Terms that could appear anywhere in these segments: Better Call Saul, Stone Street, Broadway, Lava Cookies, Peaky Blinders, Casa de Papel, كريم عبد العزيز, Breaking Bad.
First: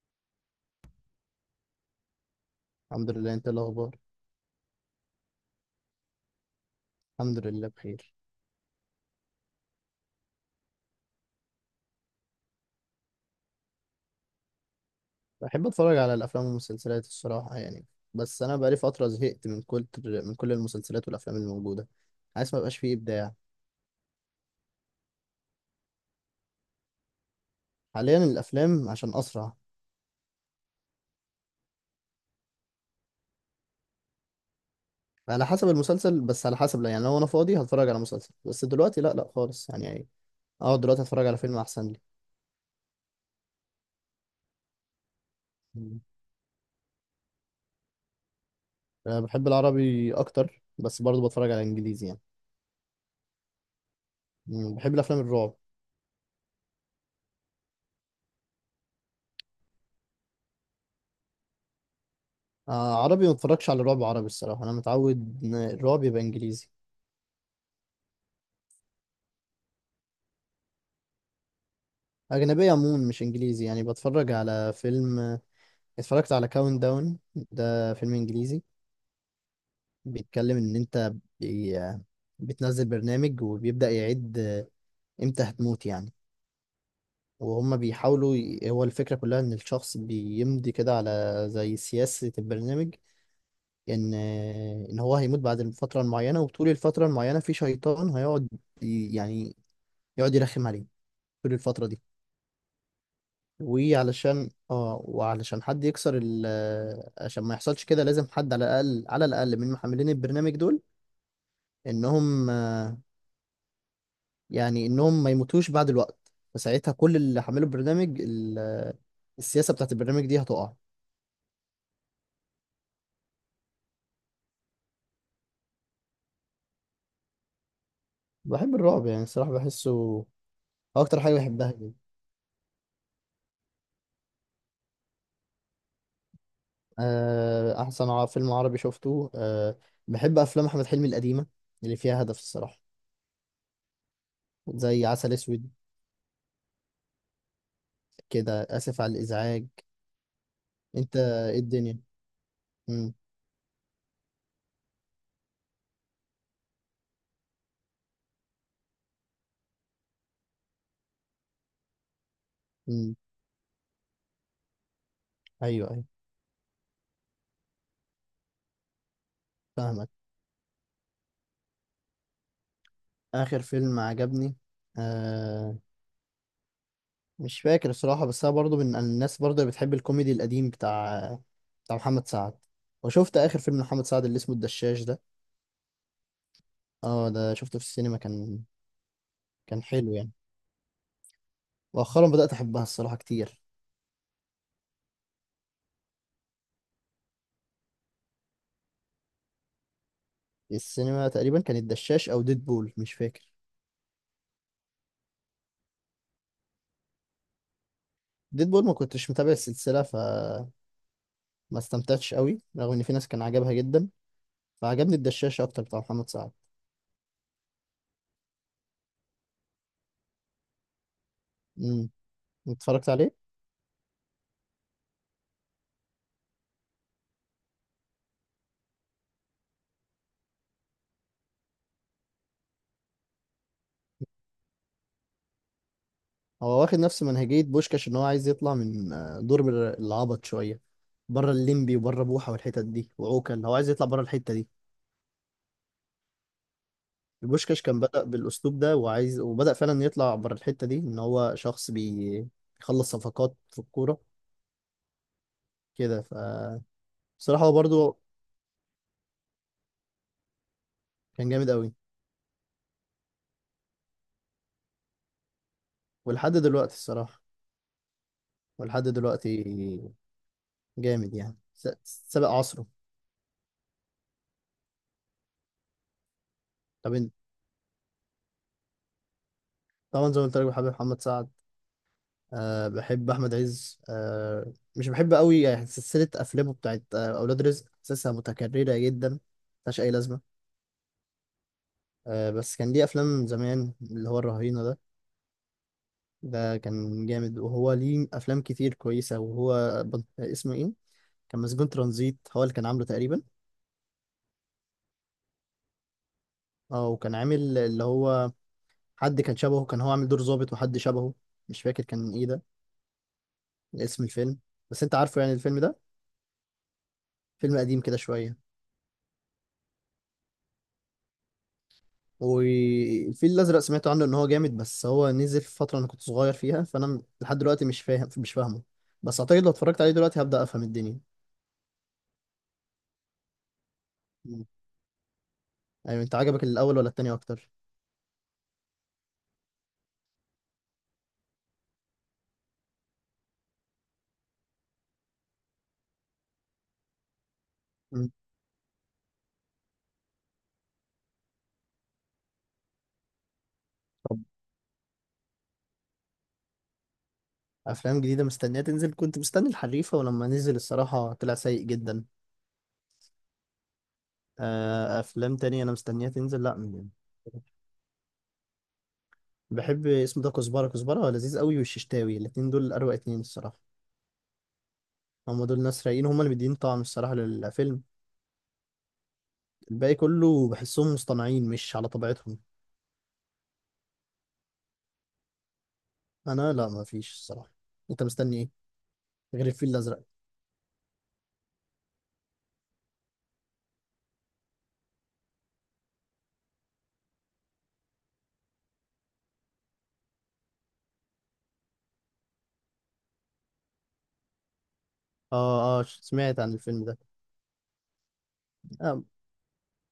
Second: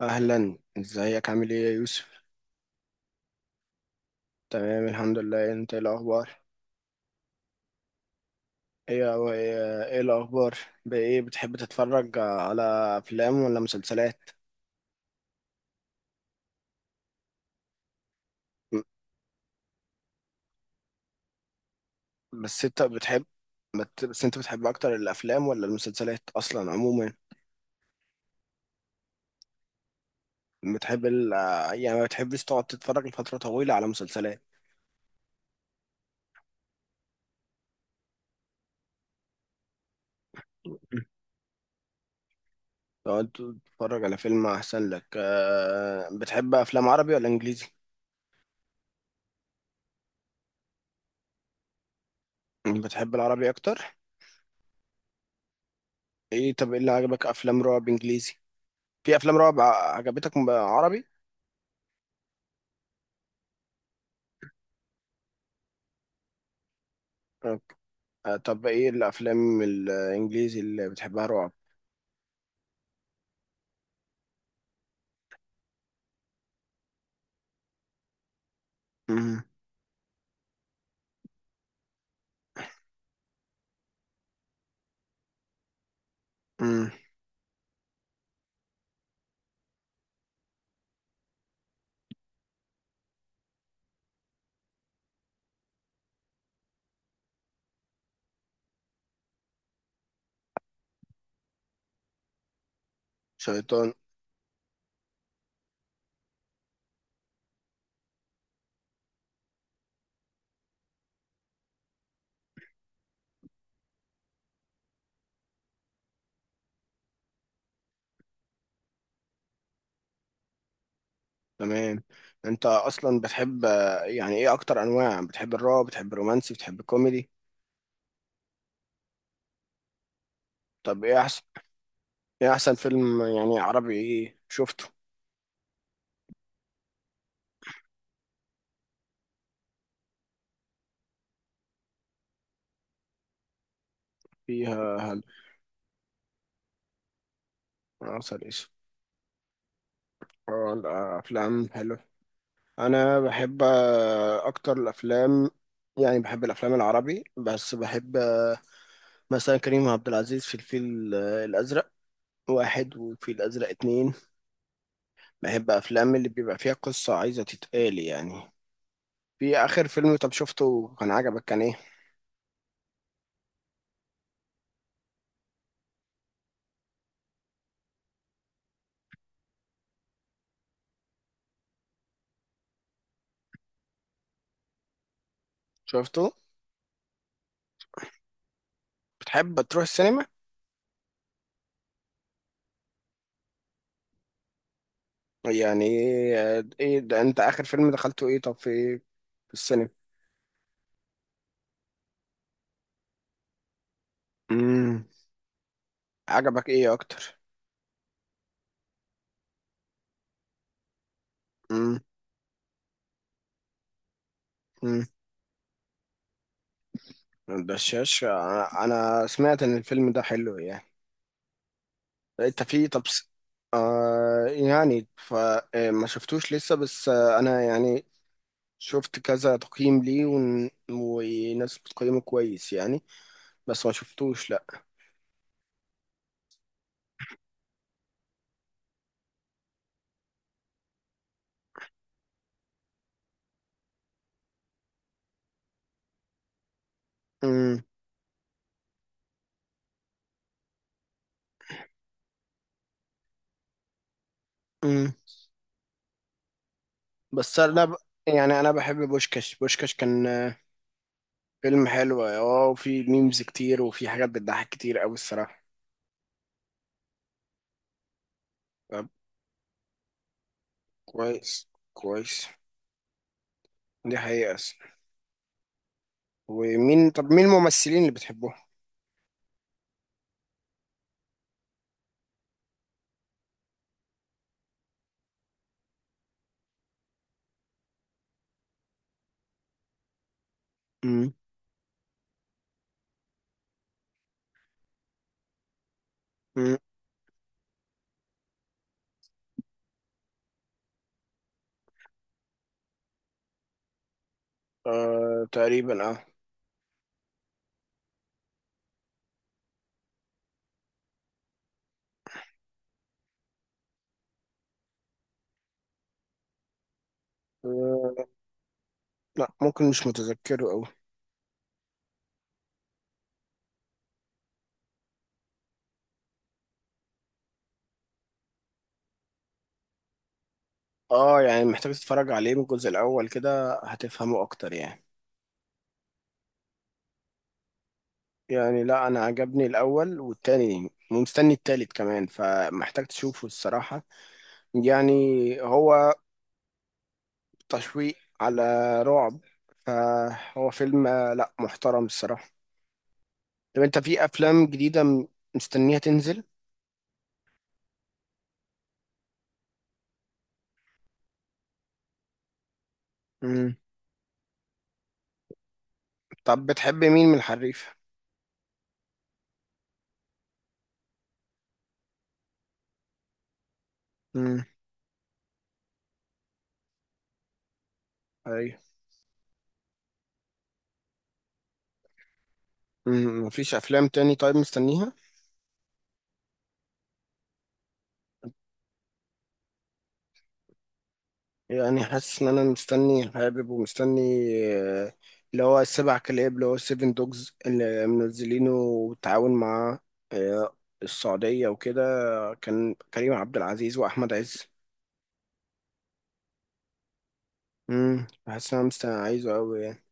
اهلا، ازيك؟ عامل ايه يا يوسف؟ الحمد لله، انت إيه الاخبار؟ تمام، الحمد لله. انت ايه الاخبار؟ الحمد لله بخير. إيه الاخبار؟ بايه بتحب تتفرج على افلام ولا مسلسلات؟ بحب اتفرج على الافلام والمسلسلات الصراحه يعني. بس انا بقالي م- فتره زهقت من كل المسلسلات والافلام الموجوده، حاسس ما بس بقاش انت فيه بتحب ابداع. بس انت بتحب اكتر الافلام ولا المسلسلات اصلا عموما؟ حاليا الافلام عشان اسرع. بتحب ال... يعني ما بتحبش تقعد تتفرج لفترة طويلة على مسلسلات؟ على حسب المسلسل، بس على حسب، لا يعني، لو انا فاضي هتفرج على مسلسل، بس دلوقتي لا لا خالص يعني اقعد دلوقتي اتفرج على فيلم احسن لي. تقعد تتفرج على فيلم احسن لك. مم. بتحب افلام عربي ولا انجليزي؟ أه، بحب العربي اكتر، بس برضه بتفرج على انجليزي يعني. بتحب العربي اكتر؟ مم، بحب الافلام الرعب. ايه، طب ايه اللي عجبك؟ افلام رعب انجليزي؟ في افلام رعب عجبتك عربي؟ آه، عربي ما بتفرجش على رعب عربي الصراحه، انا متعود ان الرعب يبقى انجليزي. آه، طب ايه الافلام الانجليزي اللي بتحبها رعب؟ أجنبية عموما مش إنجليزي يعني، بتفرج على فيلم. اتفرجت على كاونت داون، ده فيلم إنجليزي، مم. بيتكلم إن أنت بي... بتنزل برنامج وبيبدأ يعد إمتى هتموت يعني. مم. وهم بيحاولوا. هو الفكرة كلها إن الشخص بيمضي كده على زي سياسة البرنامج، إن إن هو هيموت بعد الفترة المعينة، وطول الفترة المعينة في شيطان هيقعد يعني يقعد يرخم عليه طول الفترة دي. شيطان؟ وعلشان حد يكسر عشان ما يحصلش كده لازم حد على الاقل على الاقل من محملين البرنامج دول، انهم آه، يعني انهم ما يموتوش بعد الوقت، فساعتها كل اللي حملوا البرنامج السياسة بتاعت البرنامج دي هتقع. تمام. انت اصلا بتحب يعني ايه اكتر انواع؟ بتحب الرعب؟ بتحب الرومانسي؟ بتحب الكوميدي؟ بحب الرعب يعني الصراحة بحسه هو طب ايه اكتر حاجة احسن؟ بحبها جدا. ايه احسن فيلم يعني عربي، ايه شفته؟ احسن فيلم عربي شفته. بحب افلام احمد حلمي القديمة اللي فيها هدف الصراحة، فيها زي هل؟ عسل اسود عسل كده، اسود؟ اسف على الازعاج. آه. انت إيه الافلام حلو. الدنيا؟ مم. انا بحب اكتر الافلام. يعني بحب الافلام العربي، بس بحب مثلا كريم عبد العزيز في الفيل الأزرق واحد، مم. وفي الأزرق اتنين. بحب ايوه، ايوه. أفلام اللي بيبقى فيها قصة عايزة تتقال يعني. في آخر فاهمك. فيلم طب شفته كان عجبك كان إيه؟ اخر فيلم عجبني. آه مش فاكر الصراحه، بس انا برضو من الناس برضو اللي بتحب الكوميدي القديم، بتاع محمد سعد. وشفت اخر فيلم محمد سعد اللي اسمه الدشاش ده. شفته؟ اه، ده شفته في السينما كان بتحب تروح كان حلو السينما؟ يعني. مؤخرا بدات احبها الصراحه كتير. يعني، آه، إيه ده، أنت آخر فيلم دخلته إيه طب؟ في إيه في السينما؟ السينما تقريبا كان الدشاش او ديدبول، مش فاكر. امم. عجبك إيه أكتر؟ ديدبول ما كنتش متابع السلسله، فما امم. استمتعتش قوي، رغم ان في ناس كان عجبها جدا. امم. فعجبني الدشاش اكتر، بتاع محمد سعد. الدشاش أنا سمعت إن الفيلم ده حلو يعني. امم. أنت في طب اتفرجت عليه. يعني فما شفتوش لسه، بس انا يعني شفت كذا تقييم ليه وناس بتقيمه كويس يعني. بس ما شفتوش، لا. هو واخد نفس منهجية بوشكاش، ان هو عايز يطلع من دور العبط شوية، بره الليمبي وبره بوحة والحتت دي وعوكل، اللي هو عايز يطلع بره الحتة دي. امم. بوشكاش كان بدأ بالأسلوب ده، وبدأ فعلا يطلع بره الحتة دي، ان هو شخص بيخلص صفقات في الكورة امم. كده. بس بصراحة هو انا ب... برضه يعني انا بحب بوشكاش. بوشكاش كان كان جامد فيلم قوي. حلو. اه، وفي ميمز كتير، وفي حاجات بتضحك كتير قوي الصراحة. ولحد دلوقتي الصراحة، ولحد طب. دلوقتي جامد يعني، كويس. كويس. سابق عصره. دي حقيقة أصلاً. طب طب إن- مين الممثلين اللي بتحبوه؟ طبعا زي ما قلت لك بحب محمد سعد. أه، بحب احمد عز. مش بحب قوي يعني، سلسله افلامه بتاعت اولاد رزق، حاسسها متكرره جدا، ملهاش اي لازمه. امم. أه، بس كان ليه افلام زمان اللي هو الرهينه ده، ده امم. كان جامد. وهو ليه افلام كتير كويسه، وهو اسمه ايه، كان مسجون ترانزيت هو اللي كان عامله تقريبا. آه، تقريبا، اه. اه، وكان عامل اللي هو، حد كان شبهه، كان هو عامل دور ظابط وحد شبهه، مش فاكر كان ايه ده، اسم الفيلم. بس انت عارفه يعني الفيلم ده، فيلم قديم كده آه، شويه. لا، ممكن مش متذكره قوي. والفيل الازرق سمعت عنه ان هو جامد، بس هو نزل في فتره انا كنت صغير فيها، فانا لحد دلوقتي مش فاهم، مش فاهمه. بس اعتقد لو اتفرجت عليه دلوقتي هبدا افهم الدنيا. اه، يعني محتاج تتفرج عليه من الجزء الاول كده هتفهمه مم. اكتر يعني. ايوه، انت عجبك الاول ولا التاني اكتر؟ يعني لا، انا عجبني الاول والتاني، ومستني التالت كمان، فمحتاج تشوفه الصراحة. يعني. هو. تشويق مم. على رعب. فهو فيلم لا، محترم الصراحة. طب انت في طب، افلام جديدة مستنيها تنزل؟ افلام جديده مستنيه تنزل، كنت مستني الحريفه، ولما نزل الصراحه طلع سيء جدا. مم. افلام تانية انا مستنيها تنزل، طب لا بتحب م- مين من الحريف؟ بحب اسمه ده كزبره، كزبره لذيذ قوي، والششتاوي، الاتنين دول اروع اتنين الصراحه. مم. هم دول ناس رايقين، هم اللي مدين طعم الصراحه للفيلم. ايوه. الباقي كله بحسهم مصطنعين مش على طبيعتهم. مم. مفيش افلام تاني طيب مستنيها؟ انا لا، ما فيش الصراحه. انت مستني ايه، غير الفيل الازرق؟ يعني حاسس ان انا مستني، حابب، ومستني آه، اللي هو السبع كلاب، اللي هو سيفن دوجز، اللي منزلينه بالتعاون مع آه، السعودية وكده. كان كريم عبد العزيز واحمد عز. اه، اه، سمعت عن الفيلم ده. حاسس ان انا مستني، آه عايزه قوي يعني.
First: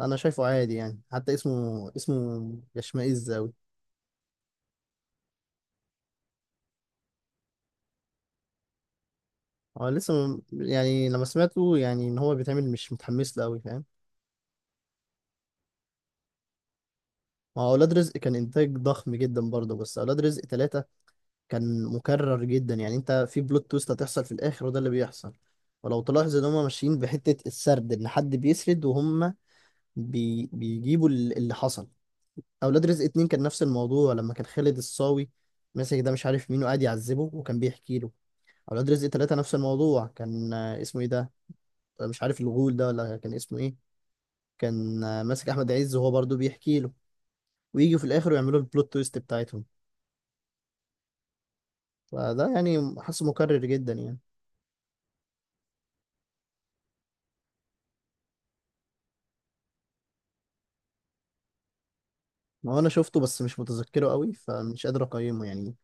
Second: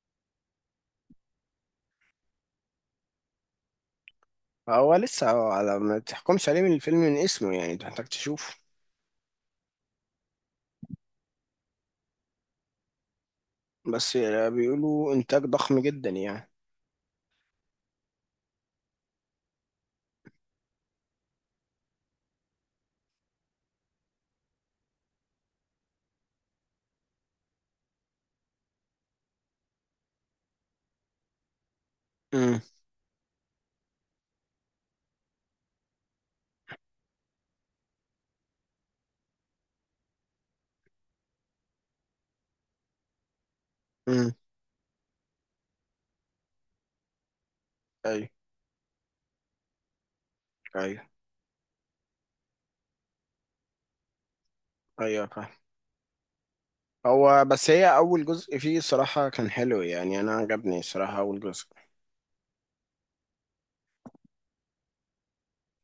انا شايفه عادي يعني، حتى اسمه يشمئز قوي. هو لسه، على ما تحكمش عليه من الفيلم من اسمه يعني، أنت محتاج تشوفه. هو لسه يعني لما سمعته يعني ان هو بيتعمل مش متحمس له قوي، فاهم. بس بيقولوا انتاج ضخم جدا يعني. ما هو اولاد رزق كان انتاج ضخم جدا برضه، بس اولاد رزق ثلاثة كان مكرر جدا يعني، انت في بلوت تويست هتحصل في الاخر وده اللي بيحصل. ولو تلاحظ ان هم ماشيين بحتة السرد، ان حد بيسرد وهم بيجيبوا اللي حصل. امم. اولاد رزق اتنين كان نفس الموضوع، لما كان خالد الصاوي ماسك ده مش عارف مين وقاعد يعذبه، وكان بيحكي له. اولاد رزق تلاتة نفس الموضوع، كان اسمه ايه ده، مش عارف الغول ده ولا كان اسمه ايه، امم. كان ماسك احمد عز، وهو برضو بيحكي له، ويجي في ايوه. الاخر ويعملوا البلوت تويست بتاعتهم. ايوه. فده يعني حاسه مكرر جدا يعني. ايوه، فاهم. هو بس هي اول جزء فيه الصراحه كان حلو، يعني انا عجبني الصراحه اول جزء. ما هو انا شفته بس مش متذكره قوي، فمش قادر اقيمه يعني.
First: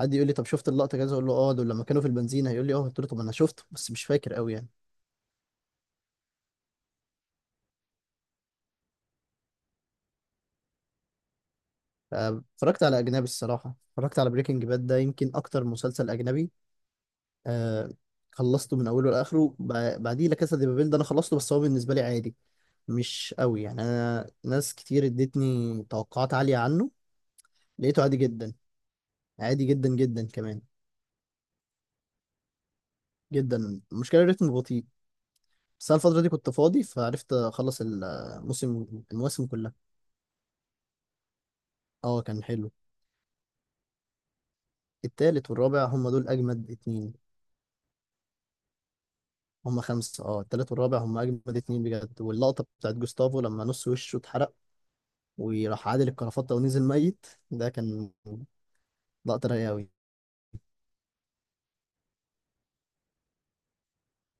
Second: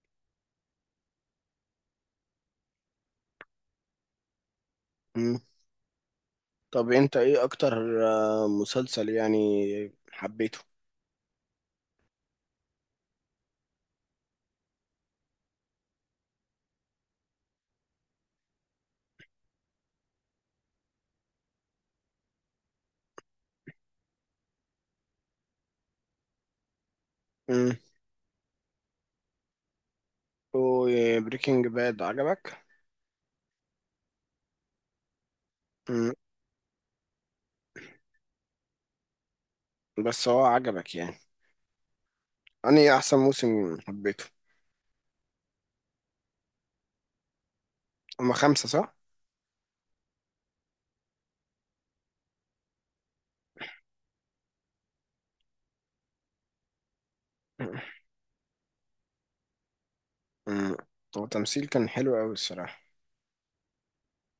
حد يقول لي طب شفت اللقطه كذا، اقول له اه دول لما كانوا في البنزينه، هيقول لي اه، قلت له طب انا شفته بس مش فاكر قوي يعني. مم. طب انت ايه اكتر مسلسل يعني حبيته؟ اتفرجت على أجنبي الصراحة، اتفرجت على بريكنج باد، ده يمكن أكتر مسلسل أجنبي. آه، خلصته من أوله لآخره، بعديه لا كاسا دي بابيل ده أنا خلصته، بس هو بالنسبة لي عادي، مش قوي يعني، أنا ناس كتير ادتني توقعات عالية عنه، امم. لقيته عادي جدا، عادي جدا جدا كمان بريكنج باد عجبك؟ جدا. المشكلة الريتم بطيء، بس أنا مم. الفترة دي كنت فاضي فعرفت أخلص الموسم، المواسم كلها. بس هو عجبك يعني؟ اه، كان حلو. انا احسن موسم حبيته. التالت والرابع هم دول أجمد اتنين. هما خمسة صح؟ هم خمسة، اه، التالت والرابع هم أجمد اتنين بجد، واللقطة بتاعت جوستافو لما نص وشه اتحرق وراح عادل الكرافتة ونزل ميت، ده كان لقطة رايقة أوي. مم. هو تمثيل كان حلو قوي الصراحه.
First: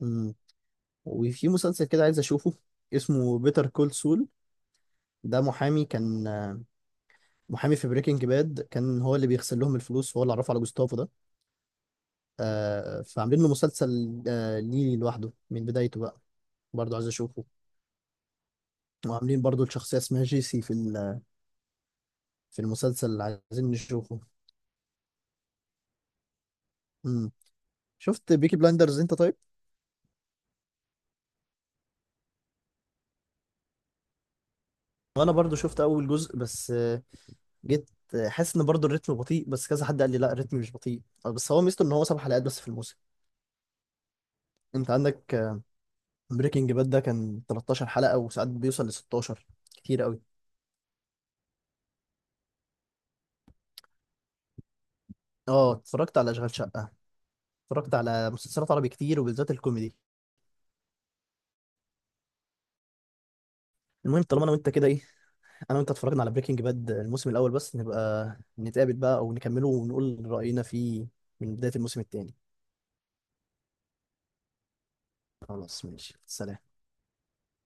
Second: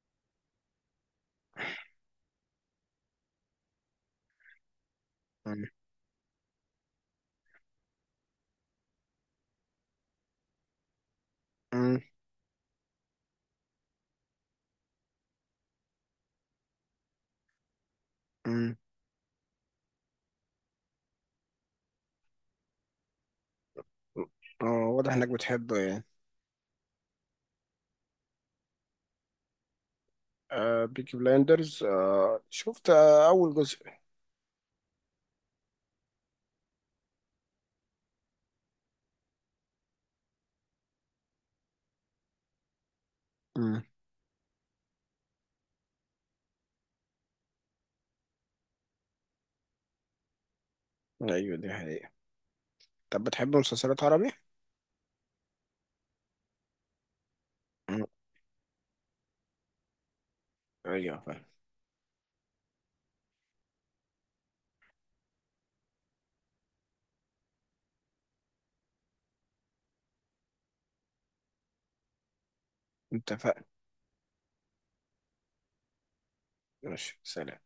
أمم. وفي مسلسل كده عايز أشوفه، اسمه بيتر كول سول، ده مم. محامي، كان محامي في بريكنج باد، كان هو اللي بيغسل لهم الفلوس وهو اللي عرفه على جوستافو ده. مم. آه، فعاملين له مسلسل، ليه لوحده من بدايته بقى، برضه عايز أشوفه. مم. وعاملين برضه الشخصية اسمها جيسي في المسلسل اللي عايزين نشوفه. اه. واضح انك بتحبه يعني. أمم. شفت بيكي بلايندرز انت طيب؟ آه، بيكي بلايندرز، شفت اول جزء. وانا برضو شفت اول جزء، بس جيت حاسس ان برضو الريتم بطيء، بس كذا حد قال لي لا، الريتم مش بطيء، بس هو ميزته ان هو 7 حلقات بس في الموسم. مم. انت عندك بريكنج باد ده كان 13 حلقة، وساعات بيوصل ل 16، كتير قوي. ايوه، دي حقيقة. طب بتحب مسلسلات عربي؟ اه، اتفرجت على اشغال شقة، اتفرجت مم. على مسلسلات عربي كتير، وبالذات الكوميدي. ايوه، فاهم. المهم، طالما انا وانت كده ايه، انا وانت اتفرجنا على بريكنج باد الموسم الاول بس، نبقى نتقابل بقى او نكمله ونقول رأينا فيه من بداية الموسم التاني. اتفقنا. خلاص ماشي، سلام. ماشي، سلام.